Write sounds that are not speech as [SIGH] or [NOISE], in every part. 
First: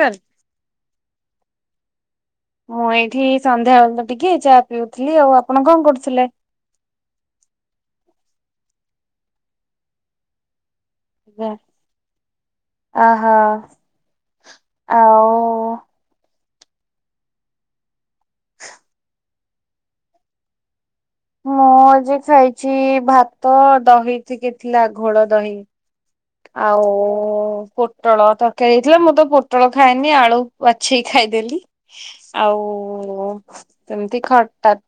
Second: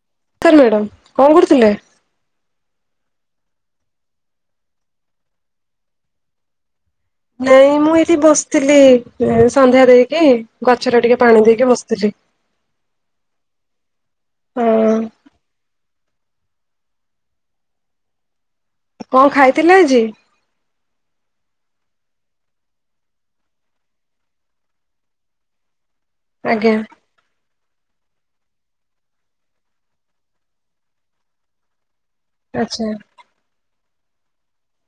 Sir. Sir madam କଣ କରୁଥିଲେ? ମୁଁ ଏଇଠି ସନ୍ଧ୍ୟାବେେଳ ତ ଟିକେ ଚା ପିଉଥିଲି ଆଉ। ଆପଣ କଣ କରୁଥିଲେ? ନାଇଁ ମୁଁ ଏଇଠି ବସିଥିଲି ସନ୍ଧ୍ୟା ଦେଇକି ଗଛରେ ଟିକେ ପାଣି ଦେଇକି ବସିଥିଲି। ଅହୋ ହଁ ଆଉ [INAUDIBLE] କଣ ଖାଇଥିଲେ ଆଜି? ମୁଁ ଆଜି ଖାଇଛି ଭାତ, ଦହି ଟିକେ ଥିଲା ଘୋଡ ଦହି। ଆଜ୍ଞା ଆଉ ଓ ପୋଟଳ ତରକାରୀ ହେଇଥିଲା ମୁଁ ତ ପୋଟଳ ଖାଇଏନି ଆଳୁ ବାଛେଇକି ଖାଇଦେଲି। [INAUDIBLE] ଆଉ ସେମିତି ଖଟାତ୍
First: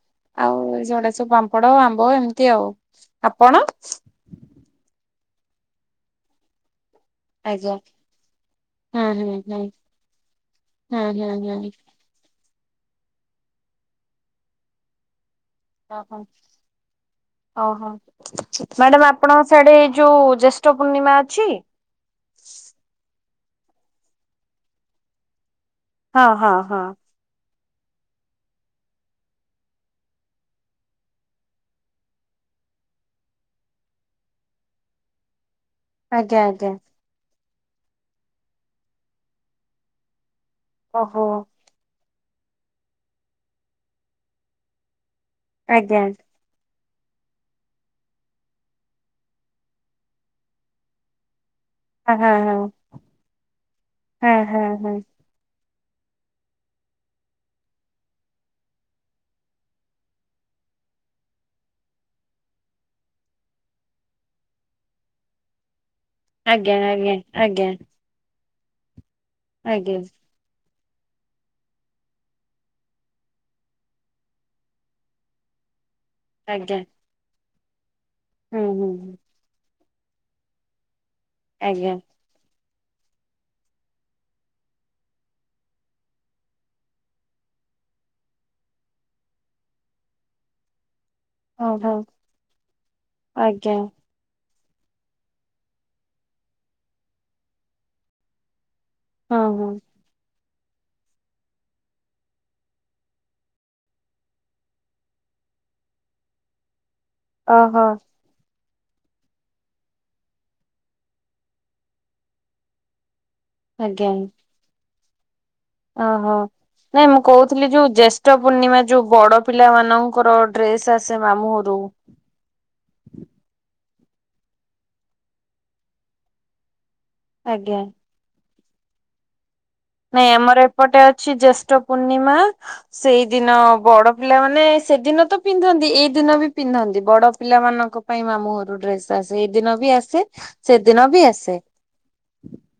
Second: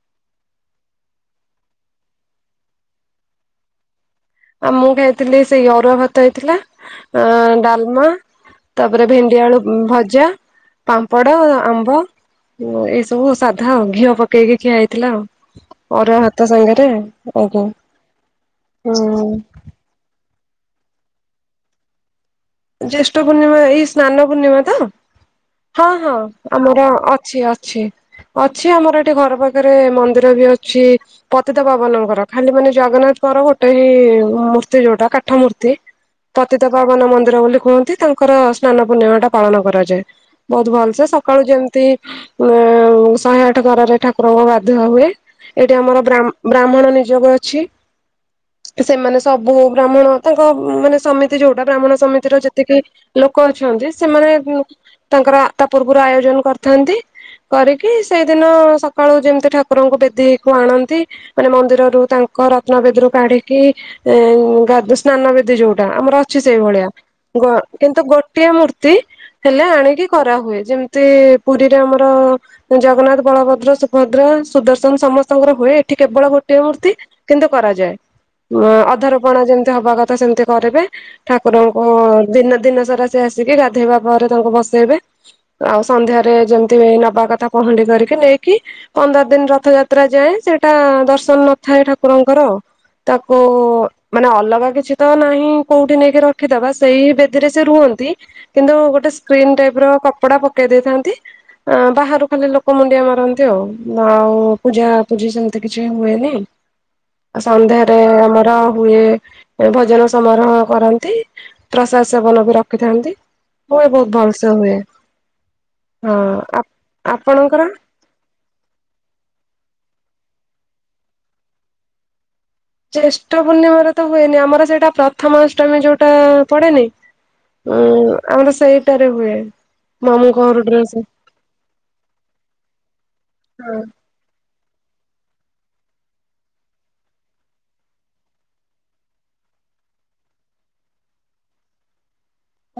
ଆଉ ଏ ଯଉୁଡା ସବୁ ପାମ୍ପଡ ଆମ୍ବ ଏମିତି ଆଉ। ଆପଣ ଆଉ ମୁଁ ଖାଇଥିଲି ସେଇ ଅରୁଆ ଭାତ ହେଇଥିଲା ଅ ଆଜ୍ଞା ଡାଲମା। ତାପରେ ହୁଁ ହୁଁ ଭେଣ୍ଡି ହୁଁ ଆଳୁ ଭଜା, ହୁଁ ହୁଁ ପାମ୍ପଡ, ହୁଁ ଆମ୍ବ। ହ ଏଇସବୁ ସାଧା ଆଉ ଘିଅ ପକେଇକି ଖିଆ ହେଇଥିଲା ଆଉ। ଅରୁଆ ଓହୋ ଭାତ ସାଙ୍ଗରେ ଆଜ୍ଞା ହୁଁ। ସେଡେ ଏଇ ଯୋଉ ଜ୍ୟେଷ୍ଠ ପୂର୍ଣ୍ଣିମା ଅଛି? ଜ୍ୟେଷ୍ଠ ପୂର୍ଣ୍ଣିମା ଏଇ ସ୍ନାନ ପୂର୍ଣ୍ଣିମା ତ ହଁ ହଁ ଆମର ଅଛି। ଅଛି ଅଛି ଆମର ଏଠି ଘର ପାଖରେ ମନ୍ଦିର ବି ଅଛି। ପତିତା ପାବନଙ୍କର ଖାଲି ମାନେ ଜଗନ୍ନାଥଙ୍କର ଗୋଟେ ହ ମୂର୍ତ୍ତି ଯୋଉଟା କାଠ ମୂର୍ତ୍ତି। ଆଜ୍ଞା ପତିତା ଆଜ୍ଞା। ପବାନ ମନ୍ଦିର ବୋଲି କୁହନ୍ତି ତାଙ୍କର ସ୍ନାନ ପୂର୍ଣ୍ଣିମାଟା ପାଳନ କରାଯାଏ। ବହୁତ ଭଲ ସେ ଓହୋ ସକାଳୁ ଯେମିତି ଶହେ ଆଠ ଗରାରେ ଠାକୁରଙ୍କୁ ଗାଧୁଆ ହୁଏ। ଏଇଠି ଆଜ୍ଞା ଆମରା ବ୍ରାହ୍ମଣ ନିଯୋଗ ଅଛି। ସେମାନେ ସବୁ ବ୍ରାହ୍ମଣ ତାଙ୍କ ମାନେ ସମିତି ଯୋଉଟା ବ୍ରାହ୍ମଣ ହଁ ସମିତିର ହଁ ଯେତିକି ଲୋକ ଅଛନ୍ତି ସେମାନେ ହଁ ହଁ ହଁ ହଁ ତାଙ୍କର ତା ପୂର୍ବରୁ ଆୟୋଜନ କରିଥାନ୍ତି। କରିକି ସେଇଦିନ ସକାଳୁ ଯେମିତି ଠାକୁରଙ୍କୁ ବେଦୀକୁ ଆଣନ୍ତି। ମାନେ ମନ୍ଦିରରୁ ତାଙ୍କ ରତ୍ନବେଦୀରୁ କାଢିକି ଏ ସ୍ନାନବେଦି ଯୋଉଟା ଆମର ଅଛି ଆଜ୍ଞା ସେଇଭଳିଆ। ଆଜ୍ଞା ଗ ଆଜ୍ଞା ଗୋଟିଏ ମୂର୍ତ୍ତି ହେଲେ ଆଜ୍ଞା ଆଣିକି କରାହୁଏ ଯେମିତି ସେ ପୁରୀରେ ଆମର ଜଗନ୍ନାଥ ବଳଭଦ୍ର ସୁଭଦ୍ରା ସୁଦର୍ଶନ ସମସ୍ତଙ୍କର ହୁଏ। ଏଠି କେବଳ ଗୋଟଏ ଆଜ୍ଞା ମୂର୍ତ୍ତି କିନ୍ତୁ କରାଯାଏ ହୁଁ ହୁଁ ଅଧରପଣା ଯେମିତି ହବା କଥା ସେମିତି ଘରେବେ ଠାକୁର ଆଜ୍ଞା। ଦିନ ଦିନ ସାରା ସେ ଆସିକି ଗାଧେଇବା ପରେ ତାଙ୍କୁ ବସେଇବେ। ଆଉ ସନ୍ଧ୍ୟାରେ ଯେମିତି ନବା କଥା ପହଁଣ୍ଡି କରିକି ନେଇକି ପନ୍ଦର ଦିନ ରଥଯାତ୍ରା ଯାଏଁ ସେ ଟା ଦର୍ଶନ ନଥାଏ ଓହୋ ଠାକୁରଙ୍କର ତାକୁ ଆଜ୍ଞା ମାନେ ଅଲଗା କିଛି ତ ନାହିଁ କୋଉଠି ନେଇକି ରଖିଦବା ସେଇ ବେଦୀରେ ସେ ରୁହନ୍ତି। କିନ୍ତୁ ଗୋଟେ ହଁ ସ୍କ୍ରିନ୍ ହଁ ଟାଇପର କପଡା ପକେଇ ଦେଇଥାନ୍ତି। ଆ ବାହାରୁ ଖାଲି ଲୋକ ମୁଣ୍ଡିଆ ମାରନ୍ତି ଆଉ ଆଉ ପୂଜାପୂଜି ସେମିତି କିଛି ହୁଏନି। ଓହୋ ସନ୍ଧ୍ୟାରେ ଆମର ହୁଏ ଭଜନ ସମାରୋହ କରନ୍ତି। ପ୍ରସାଦ ସେବନ ବି ରଖିଥାନ୍ତି ହୁଏ ଆଜ୍ଞା ବହୁତ ଭଲସେ ହୁଏ। ହଁ। ଓହୋ ଆ ନାଇଁ ମୁଁ ଆପଣଙ୍କର? କହୁଥିଲି ଯୋଉ ଜେସ ଷ୍ଟ ପୂର୍ଣ୍ଣିମା ଯୋଉ ବଡ ପିଲାମାନଙ୍କର ଡ୍ରେସ ଆସେ ମାମୁଁ ଘରୁ। ଜେଷ୍ଠ ପୂର୍ଣ୍ଣିମାରେ ତ ହୁଏନି ଆମର ସେଇଟା ପ୍ରଥମାଷ୍ଟମୀ ଯୋଉଟା ପଡେନି? ହଁ ଆଜ୍ଞା। ଆମର ସେଇଟାରେ ହୁଏ। ନାଇଁ ମାମୁଁଙ୍କ ଘର ଆମର ଡ୍ରେସ ଏପଟେ ଅଛି ଜେଷ୍ଠ ପୂର୍ଣ୍ଣିମା ସେଇଦିନ ହଁ। ବଡ ପିଲାମାନେ ସେଦିନ ତ ପିନ୍ଧନ୍ତି ଏଇ ଦିନ ବି ପିନ୍ଧନ୍ତି ବଡ ପିଲାମାନଙ୍କ ପାଇଁ ମାମୁଘରୁ ଡ୍ରେସ ସେ ଏଇଦିନ ବି ଆସେ ସେଦିନ ବି ଆସେ।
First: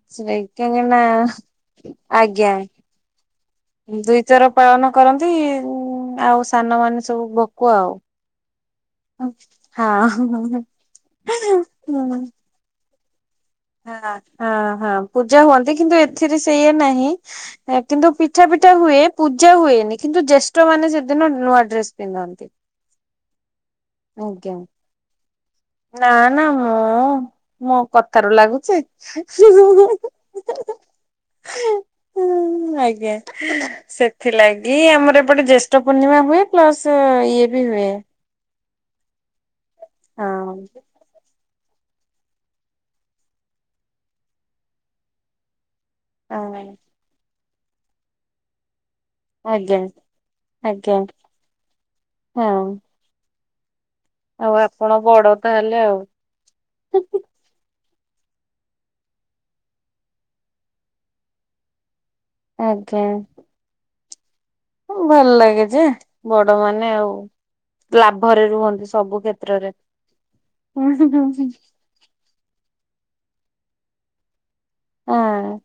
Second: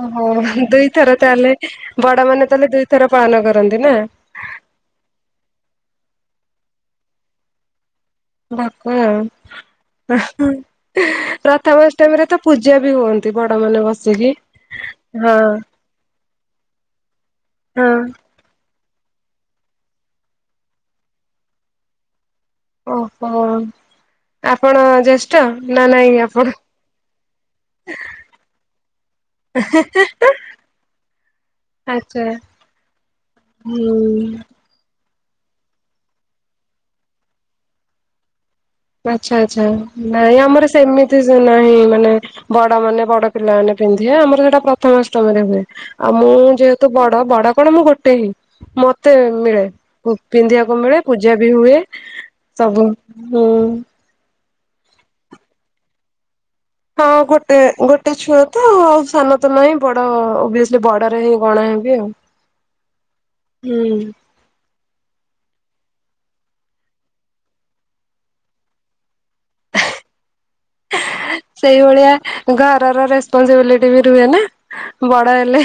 ଓହୋ କାହିଁକି ନା ଦୁଇଥର ତାହେଲେ ବଡ ମାନେ ଆଜ୍ଞା ତାହେଲେ ଦୁଇଥର ପାଳନ କରନ୍ତି ନା? [UNINTELLIGIBLE] ପାଳନ କରନ୍ତି ଉ ଆଉ ସାନମାନେ ସବୁ ଭକୁଆ ଆଉ। ଭକୁଆ ଆଉ ହଁ ହଁ ପ୍ରଥମାଷ୍ଟମୀରେ ତ ପୂଜା ବି ହୁଅନ୍ତି। [UNINTELLIGIBLE] ବଡମାନେ ହଁ ହଁ ହଁ ପୂଜା ହୁଅନ୍ତି କିନ୍ତୁ ଏଥିରେ ସେଇଆ ନାହିଁ ହଁ କିନ୍ତୁ ପିଠା ପିଠ ହୁଏ ପୂଜା ହୁଏନି କିନ୍ତୁ ଜ୍ୟେଷ୍ ମାନ ସେଦିନ ନୂଆ ଡ୍ରେସ ପିନ୍ଧନ୍ତି। ଓହୋ। ଆଜ୍ଞା ଆପଣ ଜ୍ୟେଷ୍ଠ ନା ନାଇଁ ନା ଆପଣ ମୁଁ ମୋ କଥାରୁ ଲାଗୁଛି। [UNINTELLIGIBLE] ଆଚ୍ଛା [UNINTELLIGIBLE] ଆଜ୍ଞା ହୁଁ ସେଥିଲାଗି ଇ ଆମର ଏପଟେ ଜ୍ୟେଷ୍ଠ ପୂର୍ଣ୍ଣିମା ହୁଏ ପ୍ଲସ ଇଏ ବି ହୁଏ। ଆଚ୍ଛା ଆଚ୍ଛା ନାଇଁ ହଁ ଆମର ସେମିତି ସେ ନାହିଁ ମାନେ ବଡମାନେ ବଡ ପିଲାମାନେ ପିନ୍ଧିବେ ଆମର ସେଟା ପ୍ରଥମାଷ୍ଟମୀରେ ହୁଏ। ଆଉ ମୁଁ ହଁ ଯେହେତୁ ବଡ ବଡ କଣ ମୁଁ ଗୋଟେ ହିଁ ମ କେତେ ମିଳେ ଆଜ୍ଞା ପିନ୍ଧିବାକୁ ଆଜ୍ଞା ମିଳେ ପୂଜା ବି ହୁଏ ହଁ। ସବୁ ହୁ ଆଉ ଆପଣ ବଡ ତାହେଲେ ଆଉ। ହଁ ଗୋ ଗୋଟେ ଛୁଆ ତ ଆଉ ସାନ ତ ନାହିଁ ବଡ ଓଭିଅସଲି ବଡରେ ହଇଁ ଗଣା ହେବି ଆଉ। ଆଜ୍ଞା। ହୁଁ। ଭଲ ଲାଗେ ଯେ ବଡମାନେ ଆଉ। ଲାଭରେ ରୁହନ୍ତି ସବୁ କ୍ଷେତ୍ରରେ। [UNINTELLIGIBLE] ସେଇଭଳିଆ ଘରର ରେସପନସିବିଲିଟି ବି ରୁହେ ନା। ବଡ ଆଜ୍ଞା ହେଲେ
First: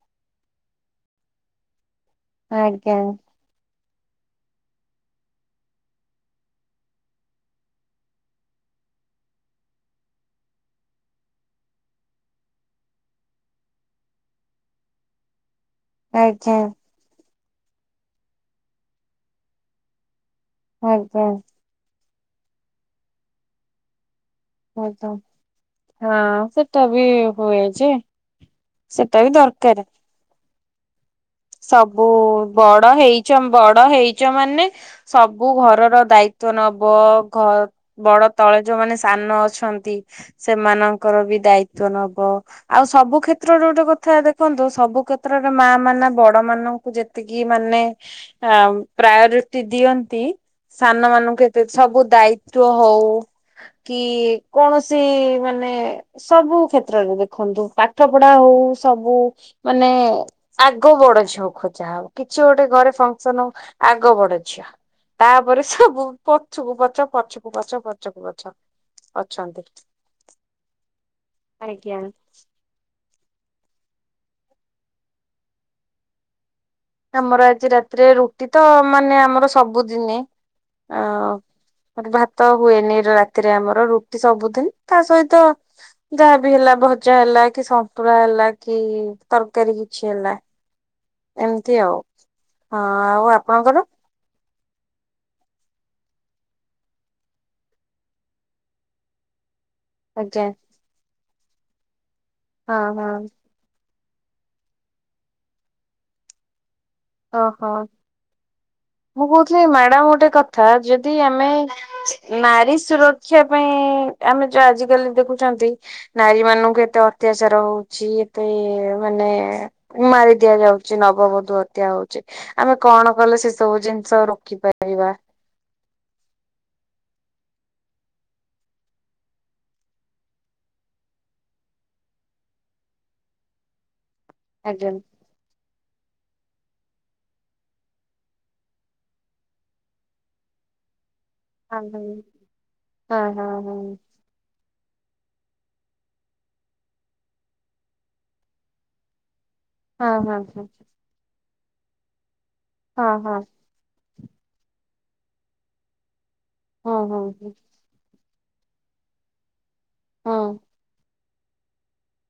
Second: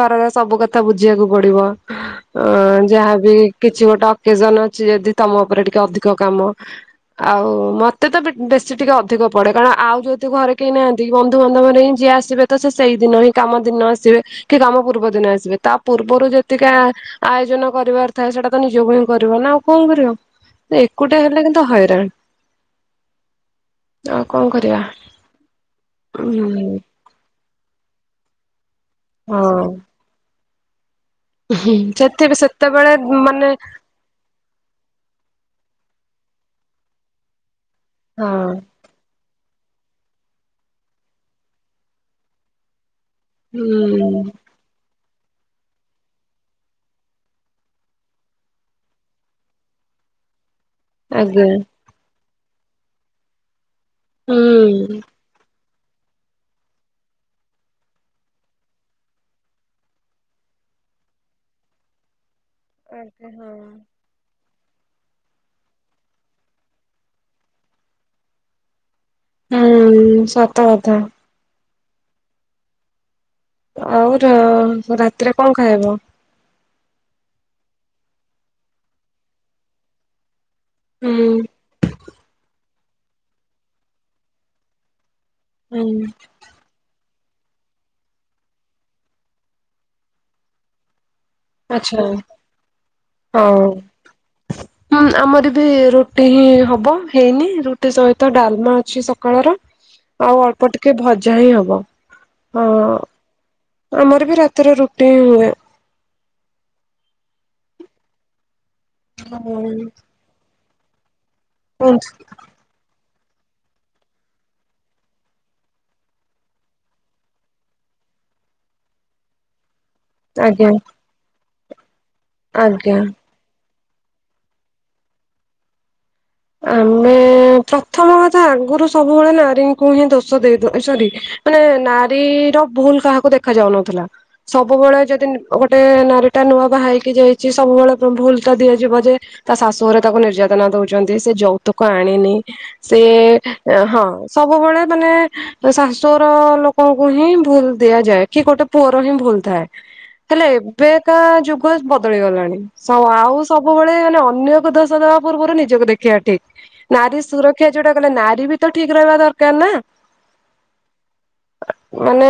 ଘରର ସବୁ କଥା ବୁଝିବାକୁ ପଡିବ। ଅ ଆଜ୍ଞା ଯାହାବି କିଛି ଗୋଟେ ଅକେଜନ ଅଛି ଯଦି ତମ ଉପରେ ଟିକେ ଅଧିକ କାମ। ଆଉ ମତେ ତ ବେଶୀ ଟିକେ ଅ ଅଧିକ ପଡ଼େ କାରଣ ଆଉ ଯେହେତୁ ଘରେ କେହି ନାହାନ୍ତି ବନ୍ଧୁବାନ୍ଧବ ରେ ହିଁ ଯିଏ ସେ ତ ସେଇଦିନ ହିଁ କାମ ଦିନ ଆସିବେ କି କାମ ପୂର୍ବ ଦିନେ ଆସିବେ ତା ପୂର୍ବରୁ ଯେତିକା ଆଜ୍ଞା ଆୟୋଜନ କରିବାର ଥାଏ ସେଇଟା ତ ନିଜକୁ ହିଁ କରିବ ନା ଆଉ କଣ କରିବ। ଏକୁଟିଆ ହେଲେ କିନ୍ତୁ ହଇରାଣ। ଆଉ କଣ କରିଆ। ହ ତ ହଁ ସେଟା ବି ହୁଏ ଯେ ସେଟା ବି ହଁ ଦରକାର। ସବୁ ସେଥି ବଡ ସେତେବେଳେ ହେଇଚ ମାନେ ବଡ ହେଇ ଚ ମାନେ ସବୁ ଘରର ଦାୟିତ୍ୱ ନବ ଘ ହଁ ବଡ ତଳେ ଯୋଉମାନେ ସାନ ଅଛନ୍ତି ସେମାନଙ୍କର ବି ଦାୟିତ୍ଵ ନବ ଆଉ ସବୁ କ୍ଷେ ତ୍ର ର ଗୋଟେ କଥା ହୁଁ ଦେଖନ୍ତୁ ସବୁ କ୍ଷେତ୍ରରେ ମା ମାନେ ବ ପା ମାନଙ୍କୁ ଯେତିକି ମାନେ ଆଁ ପ୍ରାୟୋରିଟି ଦିଅନ୍ତି ସାନ ମାନଙ୍କୁ ଆଜ୍ଞା ଏତେ ସବୁ ଦାୟିତ୍ଵ ହଉ କି ହୁଁ। କୌଣସି ମାନେ ସବୁ କ୍ଷେତ୍ରରେ ଦେଖନ୍ତୁ ପାଠ ପଡ଼ା ହଉ ସବୁ ମାନେ ଆଗ ବଡ ଝିଅ ଖୋଜା ହବ କିଛି ଗୋଟେ ଘରେ ଆଜ୍ଞା ଫଙ୍କସନ ହଁ। ଆ ଗ ବଡ ଝିଅ ତାପରେ ସବୁ ପଛକୁ ପଛ ପଛକୁ ପଛ ପଛକୁ ପଛ। ଅଛନ୍ତି ହୁଁ ସତ କଥା ଆଜ୍ଞା। ଆଉ ର ରାତିରେ କଁ ଖାଇବ? ଆମର ଆଜି ରାତିରେ ରୁଟି ତ ମାନେ ଆମର ସବୁଦିନେ। ହୁଁ। ମତେ ଭାତ ହୁଏନି ରାତିରେ ଆମର ରୁଟି ସବୁଦିନ ତା ସହିତ ହୁଁ ଯାହା ବି ହେଲା ଭଜା ହେଲା କି ସନ୍ତୁଳା ହେଲା କି ତରକାରୀ କିଛି ହେଲା ଏମ୍ ତି ଆଉ ଆଚ୍ଛା ହଁ ଆଉ ଆପଣଙ୍କର? ହଁମ୍ ଆମର ବି ରୁଟି ହିଁ ହବ ହେଇନି ରୁଟି ସହିତ ଡାଲ୍‌ମା ଅଛି ସ କଳର ଆଉ ଆଜ୍ଞା ଅଳ୍ପ ଟିକେ ଭଜା ହିଁ ହବ ହଁ। ଆମର ବି ରାତିରେ ରୁଟି ହିଁ ହୁଏ। ଅ ହ। ମୁଁ କହୁଥିଲି ମ୍ୟାଡ। ମ ଗୋଟେ କଥା ଯଦି ଆମେ କୁହନ୍ତୁ ନାରୀ ସୁର ଖିଆ ପାଇଁ ଆମେ ଯୋଉ ଆଜିକାଲି ଦେଖୁଚନ୍ତି ନାରୀ ମାନଙ୍କୁ ଏତେ ଅତ୍ୟାଚାର ହଉଛି ଏତେ ମାନେ ମାରି ଆଜ୍ଞା ଦିଆଯାଉଚି ନବବଧୂ ହତ୍ୟା ହଉଚି ଆମେ ଆଜ୍ଞା। କଣ କଲେ ସେ ସବୁ ଜିନିଷ ରୋକିପାରିବା। ଆମେ ପ୍ରଥମ କଥା ଆଗୁରୁ ସବୁବେଳେ ନାରୀଙ୍କୁ ହିଁ ଦୋଷ ଦେଇଦଉ ଏ ସରି ମାନେ ନାରୀର ଭୁଲ୍‌ କାହାକୁ ଦେଖା ଯାଉନଥିଲା ଆଜ୍ଞା। ସବୁବେଳେ ଯଦି ଅ ଗୋଟେ ନାରୀ ଟା ନୂଆ ବାହା ହେଇକି ଯାଇଚି ସବୁବେଳେ କଁ ଭୁଲଟା ଦିଆଯିବ ଯେ ତା ଶାଶୁଘରେ ତାକୁ ନିର୍ଯାତନା ଦଉଚନ୍ତି ସେ ହଁ ଯୌତୁକ ହଁ ଆଣିନି ସେ ହଁ ହଁ ଏ ହଁ ସବୁବେଳେ ମାନେ ଶାଶୁ ଘର ଲୋକଙ୍କୁ ହିଁ ଭୁଲ୍‌ ଦିଆଯାଏ କି ଗୋଟେ ପୁଅର ହିଁ ଭୁଲ୍‌ ଥାଏ। ହଁ ହେଲେ ହଁ। ଏବେକା ଯୁଗ ବଦଳି ଗଲାଣି ସ ହଁ ଆଉ ହଁ ସବ୍ ବୁବେଳେ ମାନେ ଅନ୍ୟକୁ ଦୋଷ ଦବା ପୂର୍ବୁରୁ ନିଜକୁ ଦେଖି ଆ ଠିକ୍ ହଁ ହଁ ନାରୀ ହଁ ସୁରକ୍ଷା ଯୋଉଡା ଗୋଟେ ନାରୀ ବି ତ ଠିକ୍ ରହିବା ଦରକାର ନା। ହଁ। ମାନେ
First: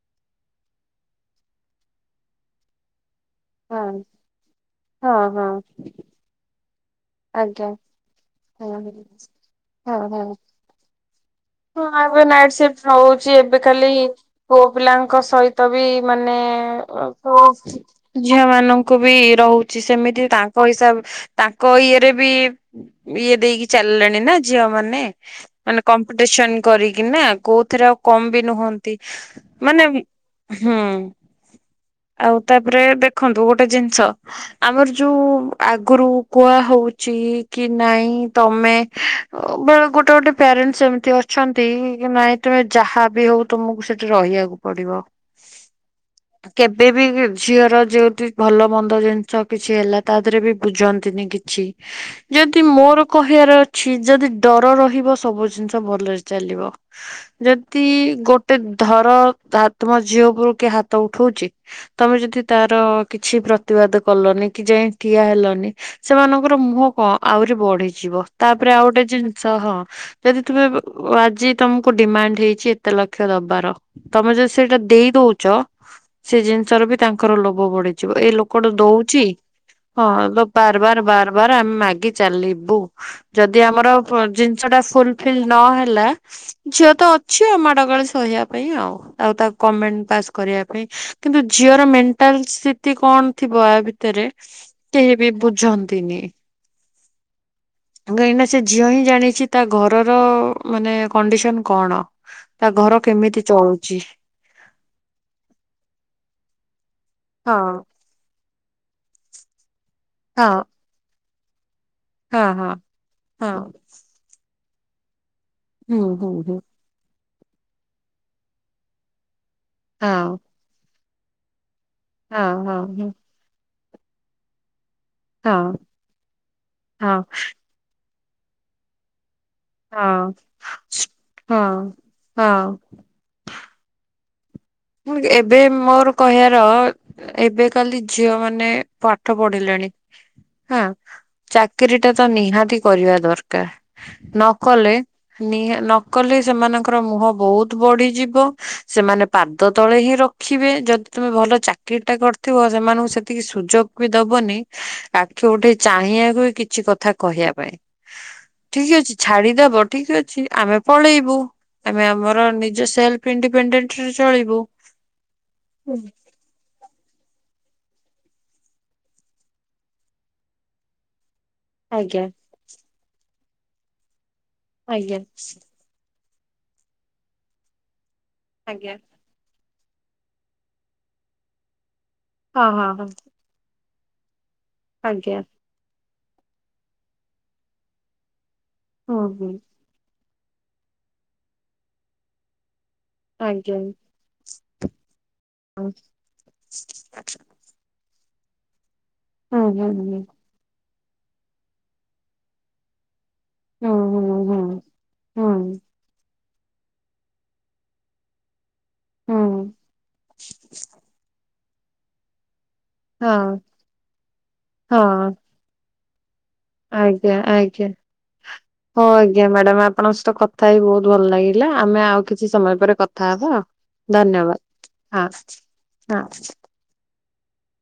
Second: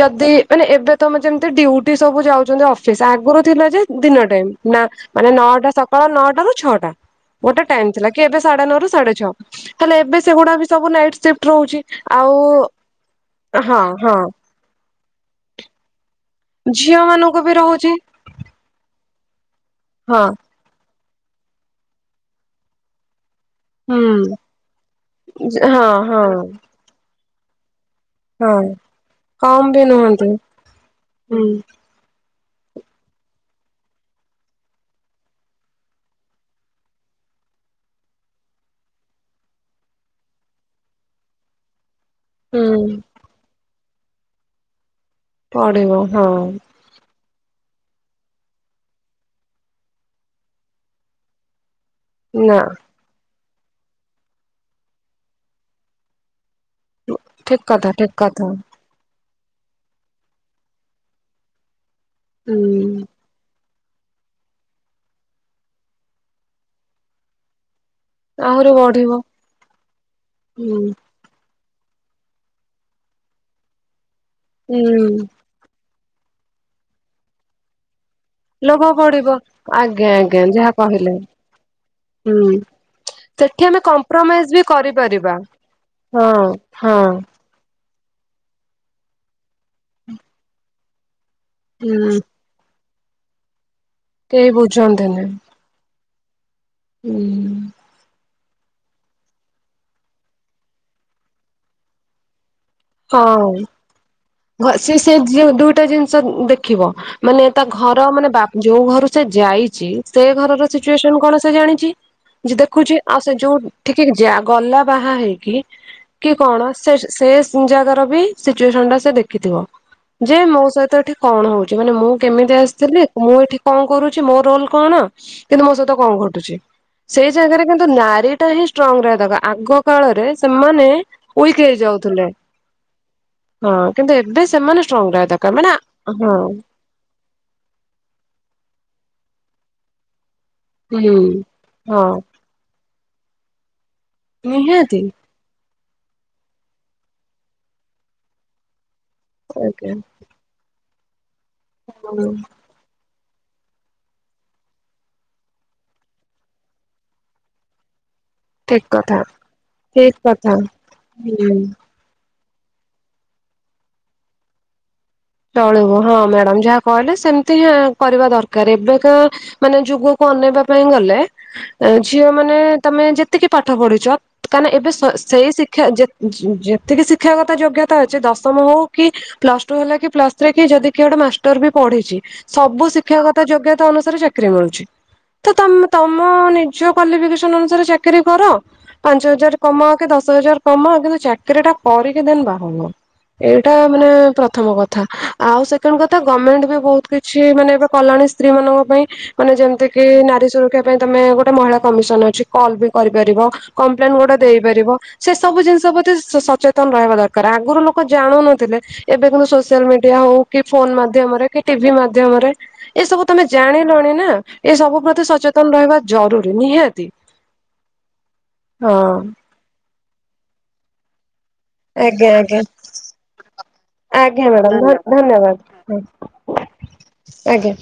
ଯଦି ମାନେ ଏବେ ତମେ ଯେମ୍ ତି ଡ୍ୟୁଟି ସବୁ ଯାଉଚନ୍ତି ଅଫିସ ଆଗୁରୁ ତିଲା ଯେ ହଁ ଦିନ ଟାଇମ୍ ନା ହଁ ମାନେ ହଁ ନଅଟା ସକାଳ ନଅଟାରୁୁ ଛଅଟା। ଗୋଟେ ଆଜ୍ଞା ଟାଇମ ଥିଲା କି ଏବେ ସାଢେ ହଁ ନଅରୁ ହଁ ହଁ। ସାଢେ ଛଅ ହେଲେ ଏବେ ହଁ ସେଗୁଡା ବି ସବୁ ନାଇଡ୍‌ ସିଫ୍ଟ। ରହୁଛି ହଁ ଆବେ ଆଉ ନାଇଟ ସିଫ୍ଟ ରହୁଚି ଏବେ ହଁ କାଲି ହଁ ପୁଅ ପିଲାଙ୍କ ସହିତ ବି ମାନେ ଝିଅ ଅ ମାନଙ୍କୁ ପୁଅ ବି ରହୁଛି ଝିଅ ମାନଙ୍କୁ ବି ରହୁଚି ହଁ ସେମିତି ତାଙ୍କ୍ ପଇସା ତାଙ୍କ ଇଏରେ ବି ଇଏ ଦେଇକି ହୁଁ ଚାଲ୍‌ଲେଣି ନା ଝିଅ ମାନେ ମାନେ ହଁ ହଁ କମ୍ପିଟିସନ କରିକି ନା କୋଉଥିରେ ଆଉ କମ୍ ବି ହଁ ନୁହନ୍ତି କମ ବି ମାନେ ଉ ନୁହନ୍ତି ହୁଁ। ହୁଁ ଆଉ ତାପରେ ଦେଖନ୍ତୁ ଗୋଟେ ଜିନ୍ ଷ ଆମର ଯୋଉ ଆଗୁରୁ କୁଆ ହଉଚି କି ନାଇଁ ତମେ ଅ ବେଳେ ଗୋଟେ ଗୋଟେ ପ୍ୟାରେଣ୍ଟସ୍‌ ସେମି ତି ଅଛନ୍ତି କି ନାଇଁ ତୁମେ ହୁଁ ଯାହା ବି ହଉ ତୁମୁକୁ ସେଠି ରହିଆକୁ ପଡିବ। ପଢିବ ହଁ। ଏବେ ବି ଝିଅର ଯେ ଭଲ ମନ୍ଦ ଜିନିଷ କିଛି ହେଲା ତା ଦେହରେ ବି ବୁଝନ୍ତିନି କିଛି। ଁ ନା ଯଦି ମୋର କହିବାର ଅଛି ଯଦି ଡର ରହିବ ସବୁ ଜିନିଷ ଭଲରେ ଚାଲିବ। ଠିକ ଯଦି କଥା ଠିକ କଥା ଗୋଟେ ଧର ତମ ଝିଅ ଉପରୁ କିଏ ହାତ ଉଠଉଛି ତମେ ଯଦି ତାର ହୁଁ କିଛି ପ୍ର ତିବାଦ କଲନି କି ଯାଇ ଠିଆ ହେଲନି ସେମାନଙ୍କର ମୁହଁ କ ଆହୁରି ବଢିଯିବ। ତାପରେ ଆହୁରି ଆଉ ଗୋଟେ ବଢିବ ଜିନିଷ ହଁ ଯଦି ତୁମେ ହୁଁ। ଓ ଆଜି ତମକୁ ଡିମାଣ୍ଡ ହେଇଛି ଏତେ ଲକ୍ଷ ଦବାର ତମେ ଯ ସେଇଟା ଦେଇ ଦଉଛ ସେ ଜିନିଷରେ ବି ତାଙ୍କର ଲୋଭ ବଢିଯିବ ଏ ଲୋ କୋଟୁ ଲୋଭ ଦଉଛି ପଡିବ ହଁ ଆଜ୍ଞା ତ ଆଜ୍ଞା ଯାହା ବାର ବାର କହିଲେ ବାର ବାର ଆମେ ମାଗି ହୁଁ ଚାଲିବୁ। ଯଦି ସେଠି ଆମେ ଆମର କମ୍ପ୍ରମାଇଜ ବି ଜିନିଷ ଟା ଫୁଲ କରିପାରିବା ଫିଲ୍ ନହେଲା ହଁ ଝିଅ ହଁ ତ ଅଛି ଆ ମାଡ ଗାଳି ସହିବା ପାଇଁ ଆଉ ଆଉ ତାକୁ କମେଣ୍ଟ ପାସ କରିବା ପାଇଁ। କିନ୍ତୁ ଝିଅର ହୁଁ ମେଣ୍ଟାଲ ସ୍ଥିତି କଣ ଥିବ ଆ ଭିତରେ କେହି କେହି ବୁଝନ୍ତିନି ବି ବୁଝନ୍ତିନି। ହୁଁ। କାହିଁକିନା ସେ ଝିଅ ହିଁ ଜାଣିଛି ତା ଘରର ମାନେ କଣ୍ଡିସନ କଣ? ତା ଘର କେମିତି ହଁ। ଚଳୁଛି? ସେ ସେ ଦୁଇଟା ଜିନିଷ ଦେଖିବ ମାନେ ହଁ ତା ଘର ମାନେ ବା ଯୋଉ ଘରୁ ସେ ଯାଇଛି ସେ ହଁ ଘରର ସିଚୁଏସନ କଣ ସେ ଜାଣିଛି। ହଁ ଯେ ହଁ ଦେଖୁଛି ଆଉ ସେ ଯୋଉ ହଁ। ଠିକି ଗଲା ବାହା ହେଇକି ହୁଁ ହୁଁ କି ହୁଁ କଣ ସେ ସେ ଜାଗାର ବି ସିଚୁଏସନ ଟା ସେ ଦେଖିଥିବ ଯେ ହଁ ମୋ ସହିତ କଣ ହଉଛି ମାନେ ମୁଁ ହଁ କେମିତି ଆସିଥିଲି ହଁ ମୁଁ ଏଠି କଣ କରୁଛି ମୋ ରୋଲ କଣ? କିନ୍ତୁ ହଁ ମୋ ସହିତ କଣ ଘଟୁଛି ହଁ ସେଇ ଜାଗାରେ କିନ୍ତୁ ନାରୀ ଟା ହିଁ ଷ୍ଟ୍ରଙ୍ଗ ରହ ଦ ଆଗ ହଁ। କାଳରେ ସେମାନେ ୱିକ ହଁ ହେଇ ଯାଉଥିଲେ। ହଁ ହଁ କିନ୍ତୁ ଏବେ ସେମାନେ ଷ୍ଟ୍ରଙ୍ଗ ରହିବା ଦରକାର ଏବେ ମାନେ ମୋର ହଁ କହିବାର ଏବେ କାଲି ଝିଅ ମାନେ ପାଠ ପଢିଲେଣି ହଁ ହୁଁ ଚାକିରି ଟା ହଁ ତ ନିହାତି କରିବା ଦରକାର। ନ କଲେ ନିହାତି ନି ନ କଲେ ସେମାନଙ୍କର ମୁହଁ ବହୁତ ବଢିଯିବ ସେମାନେ ପା ଦ ଆଜ୍ଞା ତଳେ ହିଁ ରଖିବେ ଯଦି ତୁମେ ଭଲ ଚାକିରୀ ଟା ହୁଁ କରିଥିବ ସେମାନଙ୍କୁ ସେତିକି ସୁଯୋଗ ବି ଦବନି ଆଖି ଉଠେଇ ଚାହିଁବାକୁ କିଛି କଥା କହିବା ପାଇଁ। ଠିକ ଅଛି ଛାଡିଦବ ଠିକ ଅଛି ଆମେ ପଳେଇବୁ। ହୁଁ ଆମେ ଆମର ନିଜ ସେଲଫ ଇଣ୍ଡିପେଣ୍ଡେଣ୍ଟରେ ଚଳିବୁ। ଚଳିବୁ ହୁଁ ହଁ ମ୍ୟାଡାମ ଯାହା କହିଲେ ସେମିତି ହଁ କରିବା ଦରକାର ଏବେକା ମାନେ ଯୁଗକୁ ଅନେଇବା ପାଇଁ ଗଲେ ଆଜ୍ଞା ଝିଅ ମାନେ ତମେ ଯେତିକି ପାଠ ପଢୁଛ କାହିଁକିନା ଏବେ ଆଜ୍ଞା ସେଇ ଶି ଯେତିକି ଶିକ୍ଷାଗତ ଯୋଗ୍ୟତା ଅଛି ଦଶମ ହଉ ଆଜ୍ଞା କି ପ୍ଲସ ଟୁ ହେଲା କି ପ୍ଲସ ଥ୍ରୀ କି ଯଦି କି ଗୋଟେ ମାଷ୍ଟର ବି ପଢିଛି ହଁ ସବୁ ହଁ ହଁ ଶିକ୍ଷକତ ଯୋଗ୍ୟତା ଅନୁସାରେ ଚାକିରି ମିଳୁଛି। ଆଜ୍ଞା। ତ ତମ ନିଜ କ୍ଵାଲିଫିକେସନ ଅନୁସାରେ ଚାକିରି କର। ପାଞ୍ଚ ହୁଁ ହୁଁ ହଜାର କମାଅ କି ଦଶ ହଜାର କମା କିନ୍ତୁ ଚାକିରି ଟା କରିକି [UNINTELLIGIBLE] ଏଇଟା ଆଜ୍ଞା ମାନେ ପ୍ରଥମ କ କଥା ଆଉ ହୁଁ ସେକେଣ୍ଡ କଥା ଗଭମେଣ୍ଟ ବି ବହୁତ କିଛି ମାନେ ଏବେ କଲାଣି ସ୍ତ୍ରୀ ମାନଙ୍କ ପାଇଁ ମାନେ ଯେମିତି ହୁଁ କି ହୁଁ ନାରୀ ସୁରକ୍ଷା ପାଇଁ ତମେ ଗୋଟେ ମହିଳା କମିଶନ ଅଛି କଲ ବି କରିପାରିବ। କମ୍ପ୍ଲେ ହୁଁ ଗୋଟେ ଦେ ହୁଁ ଦେଇପାରିବ ସେ ହୁଁ ସବୁ ହୁଁ ଜିନିଷ ପ୍ରତି ସଚେତନ ରହିବା ଦରକାର ଆଗରୁ ଲୋକ ଜାଣୁନଥିଲେ। ଏବେ କିନ୍ତୁ ହୁଁ ସୋସିଆଲ ମିଡିଆ ହଉ କି ଫୋନ ମାଧ୍ୟମରେ କି ଟିଭି ମାଧ୍ୟମରେ। ଏସବୁ ତମେ ହଁ ଜାଣିଲଣି ନା ଏ ସବୁ ପ୍ରତି ହଁ ସଚେତନ ତନ ରହିବା ଜରୁରୀ ନିହାତି ଆଜ୍ଞା ଆଜ୍ଞା ହଁ। ହଉ ଆଜ୍ଞା ମ୍ୟାଡାମ ଆପଣଙ୍କ ସହିତ କଥା ହ ବହୁତ ଭଲ ଲାଗିଲା ଆମେ ଆଉ ଆଜ୍ଞା କିଛି ଆଜ୍ଞା ସମୟ ପରେ କଥା ହବ। ଆଜ୍ଞା ମ୍ୟାଡ଼ାମ ଧ ହଁ ଧନ୍ୟବାଦ ଆଜ୍ଞା।